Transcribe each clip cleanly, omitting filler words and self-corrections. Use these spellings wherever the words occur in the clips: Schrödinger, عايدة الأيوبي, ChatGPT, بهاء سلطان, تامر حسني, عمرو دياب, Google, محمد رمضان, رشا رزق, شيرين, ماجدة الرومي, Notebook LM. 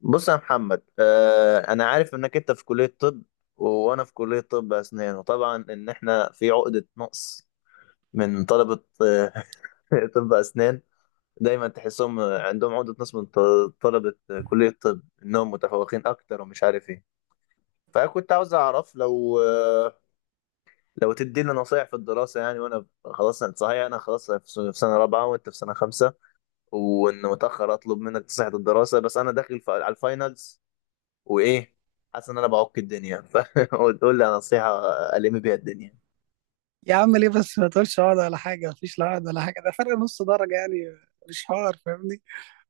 بص يا محمد، انا عارف انك انت في كلية طب، وانا في كلية طب اسنان. وطبعا ان احنا في عقدة نقص من طلبة طب اسنان. دايما تحسهم عندهم عقدة نقص من طلبة كلية طب، انهم متفوقين اكتر ومش عارف ايه. فكنت عاوز اعرف لو تدينا نصايح في الدراسة، يعني وانا خلاص صحيح انا خلاص في سنة رابعة وانت في سنة خمسة، وان متأخر اطلب منك نصيحة الدراسة. بس انا داخل على الفاينلز، وايه، حاسس ان انا بعك الدنيا. فقول لي على نصيحه الم بيها الدنيا. يا عم ليه بس ما تقولش عقد ولا حاجه؟ مفيش لا عقد ولا حاجه، ده فرق نص درجه يعني. مش حوار، فاهمني؟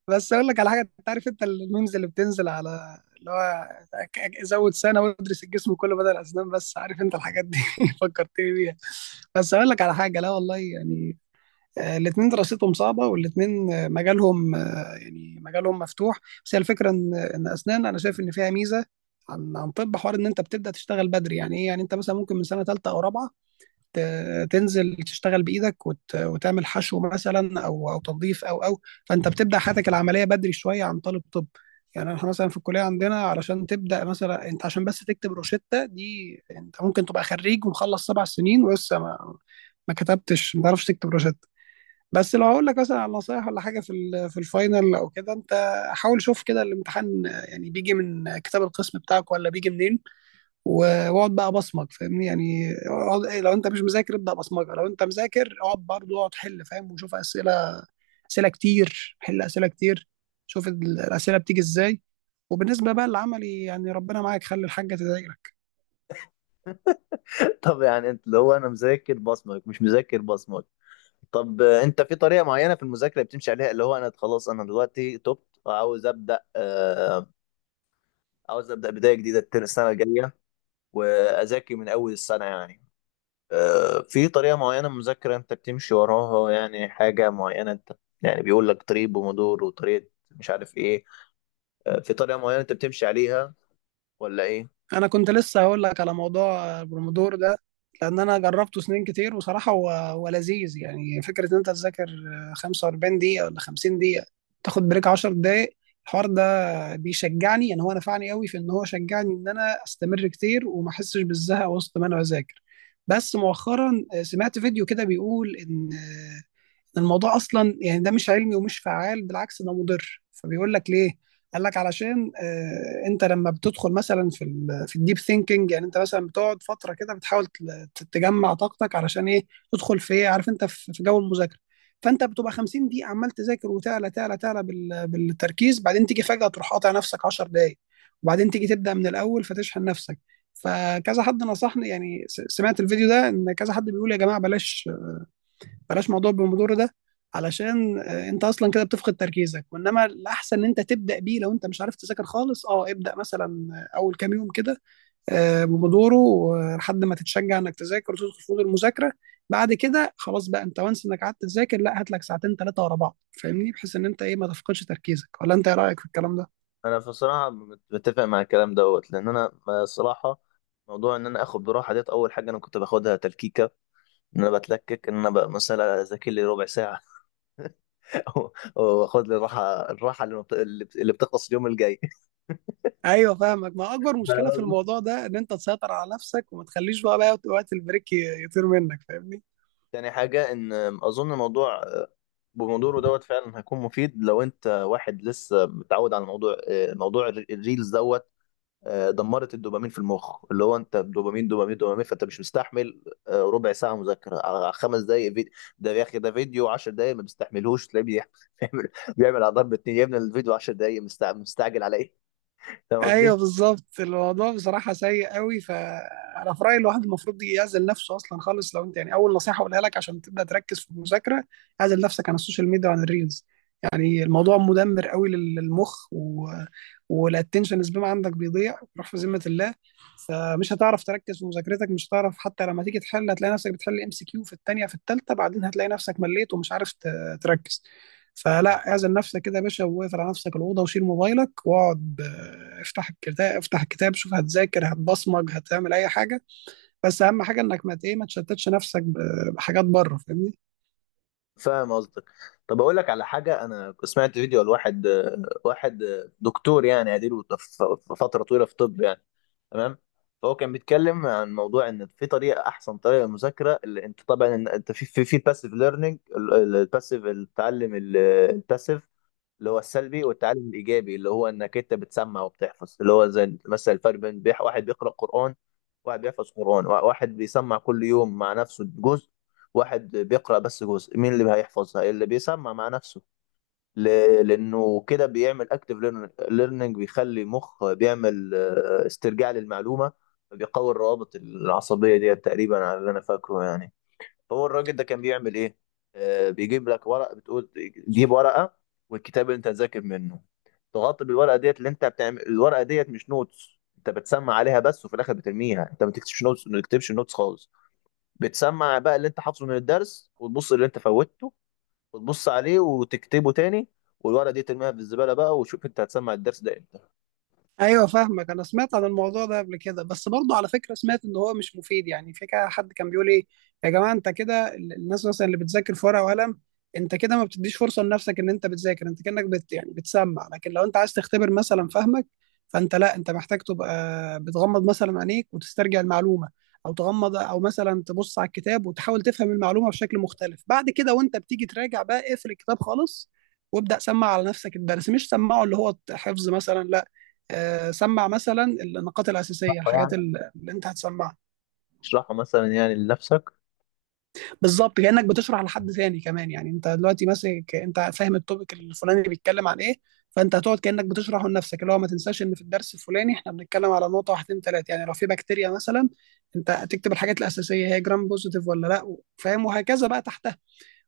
بس اقول لك على حاجه، انت عارف انت الميمز اللي بتنزل على اللي هو زود سنه وادرس الجسم كله بدل الاسنان؟ بس عارف انت الحاجات دي فكرتني بيها. بس اقول لك على حاجه، لا والله يعني، الاتنين دراستهم صعبه والاتنين مجالهم مجالهم مفتوح. بس هي الفكره ان اسنان انا شايف ان فيها ميزه عن طب، حوار ان انت بتبدا تشتغل بدري. يعني ايه؟ يعني انت مثلا ممكن من سنه ثالثه او رابعه تنزل تشتغل بايدك وتعمل حشو مثلا او تنظيف او او فانت بتبدا حياتك العمليه بدري شويه عن طالب طب. يعني احنا مثلا في الكليه عندنا، علشان تبدا مثلا انت عشان بس تكتب روشته دي، انت ممكن تبقى خريج ومخلص 7 سنين ولسه ما كتبتش، ما تعرفش تكتب روشته. بس لو هقول لك مثلا على نصايح ولا حاجه في في الفاينل او كده، انت حاول شوف كده الامتحان، يعني بيجي من كتاب القسم بتاعك ولا بيجي منين. واقعد بقى بصمج، فاهمني؟ يعني اقعد لو انت مش مذاكر ابدا بصمجه، لو انت مذاكر اقعد برضه، اقعد حل فاهم وشوف اسئله، اسئله كتير، حل اسئله كتير، شوف الاسئله بتيجي ازاي. وبالنسبه بقى للعملي يعني ربنا معاك، خلي الحاجه تذاكرك. طب يعني انت اللي هو انا مذاكر بصمك مش مذاكر بصمك. طب، انت في طريقه معينه في المذاكره بتمشي عليها؟ اللي هو انا خلاص انا دلوقتي تبت وعاوز ابدا آه عاوز ابدا بدايه جديده السنه الجايه، واذاكر من اول السنه يعني. في طريقه معينه مذاكره انت بتمشي وراها؟ يعني حاجه معينه انت، يعني بيقول لك طريق بومودور وطريقه مش عارف ايه. في طريقه معينه انت بتمشي عليها، ولا ايه؟ انا كنت لسه هقول لك على موضوع البرومودور ده، لان انا جربته سنين كتير وصراحه هو لذيذ. يعني فكره ان انت تذاكر 45 دقيقه ولا 50 دقيقه، تاخد بريك 10 دقائق. الحوار ده بيشجعني، يعني هو نفعني قوي في ان هو شجعني ان انا استمر كتير وما احسش بالزهق وسط ما انا بذاكر. بس مؤخرا سمعت فيديو كده بيقول ان الموضوع اصلا يعني ده مش علمي ومش فعال، بالعكس ده مضر. فبيقول لك ليه؟ قال لك علشان انت لما بتدخل مثلا في في الديب ثينكينج، يعني انت مثلا بتقعد فتره كده بتحاول تجمع طاقتك علشان ايه؟ تدخل في ايه؟ عارف انت في جو المذاكره. فانت بتبقى 50 دقيقه عمال تذاكر وتعلى تعلى تعلى بالتركيز، بعدين تيجي فجاه تروح قاطع نفسك 10 دقائق، وبعدين تيجي تبدا من الاول فتشحن نفسك. فكذا حد نصحني، يعني سمعت الفيديو ده ان كذا حد بيقول يا جماعه بلاش، بلاش موضوع البومودورو ده، علشان انت اصلا كده بتفقد تركيزك. وانما الاحسن ان انت تبدا بيه لو انت مش عارف تذاكر خالص، اه ابدا مثلا اول كام يوم كده بومودورو لحد ما تتشجع انك تذاكر وتدخل في مود المذاكره. بعد كده خلاص بقى، انت وانس انك قعدت تذاكر لا، هات لك ساعتين ثلاثه ورا بعض، فاهمني؟ بحيث ان انت ايه ما تفقدش تركيزك. ولا انت ايه رايك في الكلام ده؟ انا بصراحه متفق مع الكلام دوت، لان انا الصراحه موضوع ان انا اخد براحه ديت. اول حاجه انا كنت باخدها تلكيكه، ان انا بتلكك ان انا بقى مثلا اذاكر لي ربع ساعه واخد لي الراحه، اللي بتخلص اليوم الجاي. ايوه فاهمك، ما اكبر مشكله في الموضوع ده ان انت تسيطر على نفسك وما تخليش بقى وقت البريك يطير منك، فاهمني؟ تاني حاجة إن أظن الموضوع بموضوعه دوت فعلا هيكون مفيد لو أنت واحد لسه متعود على الموضوع، موضوع الريلز دوت. دمرت الدوبامين في المخ. اللي هو انت دوبامين دوبامين دوبامين، فانت مش مستحمل ربع ساعه مذاكره على خمس دقائق فيديو. ده يا اخي ده فيديو 10 دقائق ما بيستحملوش، تلاقيه بيعمل بيعمل على ضرب اتنين، يا ابني الفيديو 10 دقائق مستعجل على ايه؟ فاهم قصدي؟ ايوه بالظبط، الموضوع بصراحه سيء قوي. فانا في رايي الواحد المفروض يعزل نفسه اصلا خالص، لو انت يعني. اول نصيحه اقولها لك عشان تبدا تركز في المذاكره، اعزل نفسك عن السوشيال ميديا وعن الريلز. يعني الموضوع مدمر قوي للمخ والاتنشن سبان عندك بيضيع بيروح في ذمه الله. فمش هتعرف تركز في مذاكرتك، مش هتعرف حتى لما تيجي تحل هتلاقي نفسك بتحل MCQ في الثانيه في الثالثه، بعدين هتلاقي نفسك مليت ومش عارف تركز. فلا، اعزل نفسك كده يا باشا واقفل على نفسك الاوضه وشيل موبايلك واقعد، افتح الكتاب، افتح الكتاب، شوف هتذاكر هتبصمج هتعمل اي حاجه، بس اهم حاجه انك ما ت- ايه ما تشتتش نفسك بحاجات بره، فاهمني؟ فاهم قصدك. طب اقول لك على حاجه، انا سمعت فيديو لواحد واحد دكتور، يعني اديله في فتره طويله في طب يعني، تمام؟ فهو كان بيتكلم عن موضوع ان في طريقه، احسن طريقه للمذاكره، اللي انت طبعا انت في الباسيف ليرنينج، الباسيف التعلم الباسيف، اللي هو السلبي، والتعلم الايجابي اللي هو انك انت بتسمع وبتحفظ. اللي هو زي مثلا الفرق بين واحد بيقرا قران، واحد بيحفظ قرآن، واحد بيسمع كل يوم مع نفسه جزء، واحد بيقرأ بس جزء. مين اللي هيحفظها؟ اللي بيسمع مع نفسه، ل... لأنه كده بيعمل اكتف ليرنينج، بيخلي مخ بيعمل استرجاع للمعلومة، بيقوي الروابط العصبية دي، تقريبا على اللي أنا فاكره يعني. هو الراجل ده كان بيعمل ايه؟ آه بيجيب لك ورق، بتقول جيب ورقه والكتاب اللي انت هتذاكر منه، تغطي بالورقه ديت. اللي انت بتعمل الورقه ديت مش نوتس، انت بتسمع عليها بس وفي الاخر بترميها، انت ما بتكتبش نوتس، ما بتكتبش نوتس خالص. بتسمع بقى اللي انت حافظه من الدرس، وتبص اللي انت فوتته وتبص عليه وتكتبه تاني، والورقه دي ترميها في الزباله بقى، وشوف انت هتسمع الدرس ده امتى. ايوه فاهمك. انا سمعت عن الموضوع ده قبل كده، بس برضه على فكره سمعت ان هو مش مفيد. يعني في كده حد كان بيقول ايه، يا جماعه انت كده الناس مثلا اللي بتذاكر في ورقه وقلم، انت كده ما بتديش فرصه لنفسك ان انت بتذاكر. انت كانك يعني بتسمع، لكن لو انت عايز تختبر مثلا فهمك، فانت لا، انت محتاج تبقى بتغمض مثلا عينيك وتسترجع المعلومه. او تغمض او مثلا تبص على الكتاب وتحاول تفهم المعلومه بشكل مختلف. بعد كده وانت بتيجي تراجع بقى، اقفل الكتاب خالص وابدا سمع على نفسك الدرس، مش سمعه اللي هو حفظ مثلا لا، سمع مثلا النقاط الاساسيه، الحاجات يعني اللي انت هتسمعها. تشرحه مثلا يعني لنفسك. بالظبط كانك بتشرح لحد ثاني كمان، يعني انت دلوقتي ماسك انت فاهم التوبيك الفلاني بيتكلم عن ايه، فانت هتقعد كانك بتشرحه لنفسك اللي هو ما تنساش ان في الدرس الفلاني احنا بنتكلم على نقطه واحدين ثلاثه. يعني لو في بكتيريا مثلا، انت هتكتب الحاجات الاساسيه هي جرام بوزيتيف ولا لا، فاهم؟ وهكذا بقى تحت.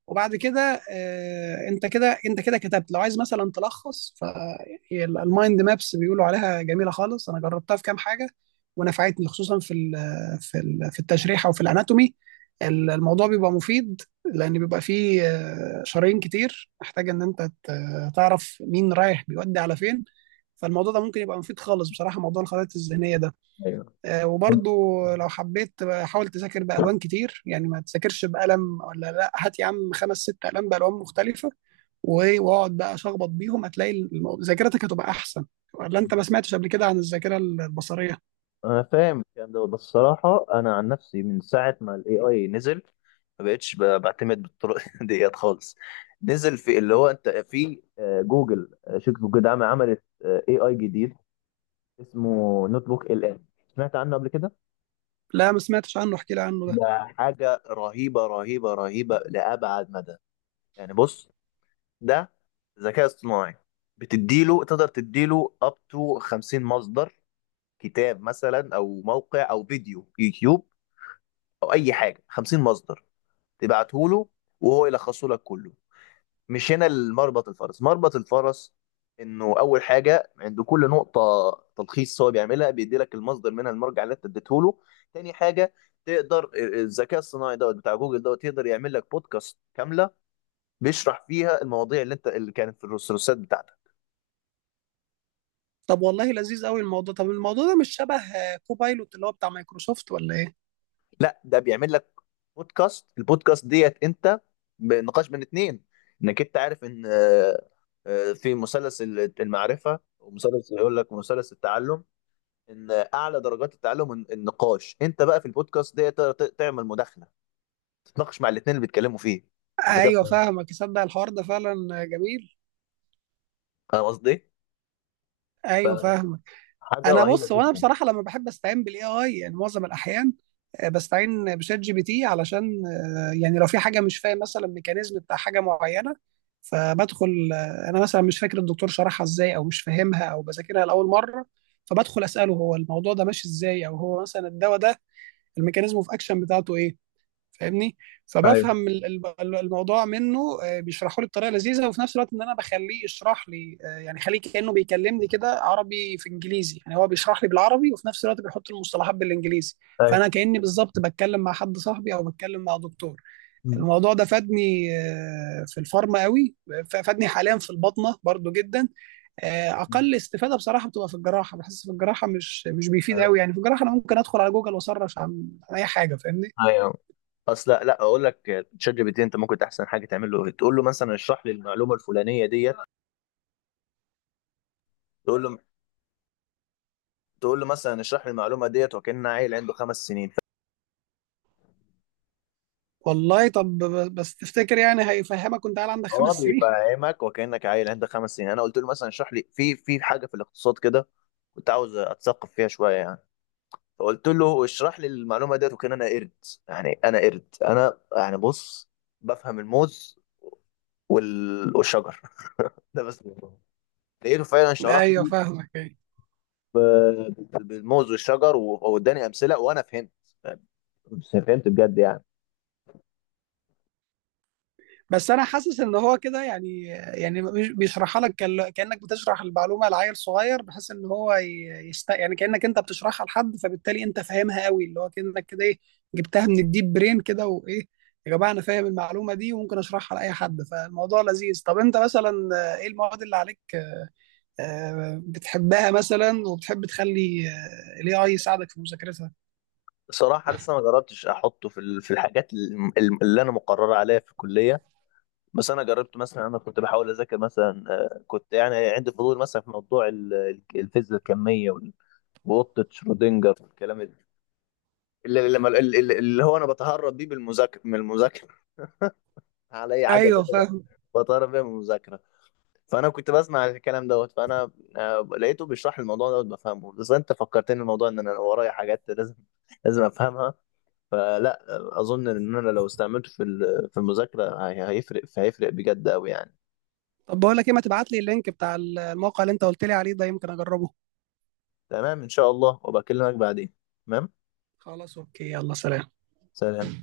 وبعد كده انت كده كتبت، لو عايز مثلا تلخص، فالمايند مابس بيقولوا عليها جميله خالص، انا جربتها في كام حاجه ونفعتني خصوصا في في في التشريح او في الاناتومي. الموضوع بيبقى مفيد، لان بيبقى فيه شرايين كتير محتاج ان انت تعرف مين رايح بيودي على فين. فالموضوع ده ممكن يبقى مفيد خالص بصراحه، موضوع الخرائط الذهنيه ده. ايوه، وبرضو لو حبيت بقى حاول تذاكر بألوان كتير، يعني ما تذاكرش بقلم ولا لا، هات يا عم خمس ست ألوان بألوان مختلفة. واقعد بقى شخبط بيهم، هتلاقي ذاكرتك هتبقى أحسن. ولا أنت ما سمعتش قبل كده عن الذاكرة البصرية؟ انا فاهم الكلام دوت، بس الصراحه انا عن نفسي من ساعه ما الاي اي نزل، ما بقتش بعتمد بالطرق ديت خالص. نزل في اللي هو انت في جوجل، شركه جوجل عملت اي اي جديد اسمه نوت بوك LM، سمعت عنه قبل كده؟ لا ما سمعتش عنه، احكي لي عنه ده. ده حاجه رهيبه رهيبه رهيبه لابعد مدى. يعني بص، ده ذكاء اصطناعي، بتديله، تقدر تديله اب تو 50 مصدر. كتاب مثلا، او موقع، او فيديو يوتيوب، او اي حاجه، 50 مصدر تبعته له وهو يلخصه لك كله. مش هنا المربط الفرس، مربط الفرس انه اول حاجه عند كل نقطه تلخيص هو بيعملها، بيدي لك المصدر منها، المرجع اللي انت اديته له. تاني حاجه، تقدر الذكاء الصناعي دوت بتاع جوجل دوت يقدر يعمل لك بودكاست كامله، بيشرح فيها المواضيع اللي كانت في الرسالات بتاعتك. طب والله لذيذ قوي الموضوع. طب الموضوع ده مش شبه كوبايلوت اللي هو بتاع مايكروسوفت، ولا إيه؟ لا، ده بيعمل لك بودكاست، البودكاست ديت انت بنقاش بين اتنين. انك انت عارف ان في مثلث المعرفه، ومثلث يقول لك مثلث التعلم، ان اعلى درجات التعلم النقاش. انت بقى في البودكاست ديت تقدر تعمل مداخله، تتناقش مع الاتنين اللي بيتكلموا فيه. ذكاء ايوه اصطناعي. فاهمك، تصدق الحوار ده فعلا جميل. فاهم قصدي؟ ايوه فاهمك. حاجه انا رهيبه بص، وانا جدا. بصراحه لما بحب استعين بالاي اي يعني، معظم الاحيان بستعين بشات جي بي تي علشان يعني لو في حاجه مش فاهم مثلا ميكانيزم بتاع حاجه معينه، فبدخل انا مثلا مش فاكر الدكتور شرحها ازاي او مش فاهمها او بذاكرها لاول مره، فبدخل اساله هو الموضوع ده ماشي ازاي، او هو مثلا الدواء ده الميكانيزم اوف اكشن بتاعته ايه، فاهمني؟ ايوه. فبفهم الموضوع منه، بيشرحه لي بطريقه لذيذه. وفي نفس الوقت ان انا بخليه يشرح لي، يعني خليه كانه بيكلمني كده عربي في انجليزي، يعني هو بيشرح لي بالعربي وفي نفس الوقت بيحط المصطلحات بالانجليزي. ايوه. فانا كاني بالظبط بتكلم مع حد صاحبي او بتكلم مع دكتور. مم. الموضوع ده فادني في الفارما قوي، فادني حاليا في البطنه برضو جدا. اقل استفاده بصراحه بتبقى في الجراحه، بحس في الجراحه مش بيفيد ايوه. قوي، يعني في الجراحه انا ممكن ادخل على جوجل واسرش عن اي حاجه، فاهمني؟ أيوة. اصل لا، لا، اقول لك تشات جي بي تي، انت ممكن احسن حاجه تعمل له، تقول له مثلا اشرح لي المعلومه الفلانيه ديت، تقول له، تقول له مثلا اشرح لي المعلومه ديت وكان عيل عنده خمس سنين. والله طب بس تفتكر يعني هيفهمك وانت قاعد عندك فهو 5 سنين؟ بيفهمك وكانك عيل عنده خمس سنين. انا قلت له مثلا اشرح لي في حاجه في الاقتصاد كده، كنت عاوز اتثقف فيها شويه يعني، فقلت له اشرح لي المعلومه ديت، وكان انا قرد. يعني انا قرد انا، يعني بص، بفهم الموز والشجر ده بس. لقيته فعلا شرح ايوه لي فاهمك يعني، بالموز والشجر واداني امثله، وانا فهمت، فهمت بجد يعني. بس انا حاسس ان هو كده يعني بيشرحها لك كانك بتشرح المعلومه لعيل صغير، بحيث ان هو يست، يعني كانك انت بتشرحها لحد، فبالتالي انت فاهمها قوي. اللي هو كانك كده ايه، جبتها من الديب برين كده، وايه يا جماعه انا فاهم المعلومه دي وممكن اشرحها لاي حد. فالموضوع لذيذ. طب انت مثلا ايه المواد اللي عليك بتحبها مثلا وبتحب تخلي الاي اي يساعدك في مذاكرتها؟ صراحة لسه ما جربتش أحطه في في الحاجات اللي أنا مقرر عليها في الكلية، بس أنا جربت مثلا، أنا كنت بحاول أذاكر مثلا، كنت يعني عندي فضول مثلا في موضوع الفيزياء الكمية وقطة شرودنجر والكلام ده، اللي, لما- اللي, اللي اللي هو أنا بتهرب بيه بالمذاكرة من المذاكرة، على أي حاجة ايوه. أذاكرها بتهرب بيها من المذاكرة. فأنا كنت بسمع الكلام دوت، فأنا لقيته بيشرح الموضوع دوت، بفهمه. بس أنت فكرتني الموضوع، إن أنا ورايا حاجات لازم أفهمها. فلا، اظن ان انا لو استعملته في في المذاكره هي- هيفرق فهيفرق بجد قوي يعني. طب بقول لك ايه، ما تبعت لي اللينك بتاع الموقع اللي انت قلت لي عليه ده، يمكن اجربه. تمام، ان شاء الله وبكلمك بعدين. تمام. خلاص، اوكي، يلا سلام. سلام.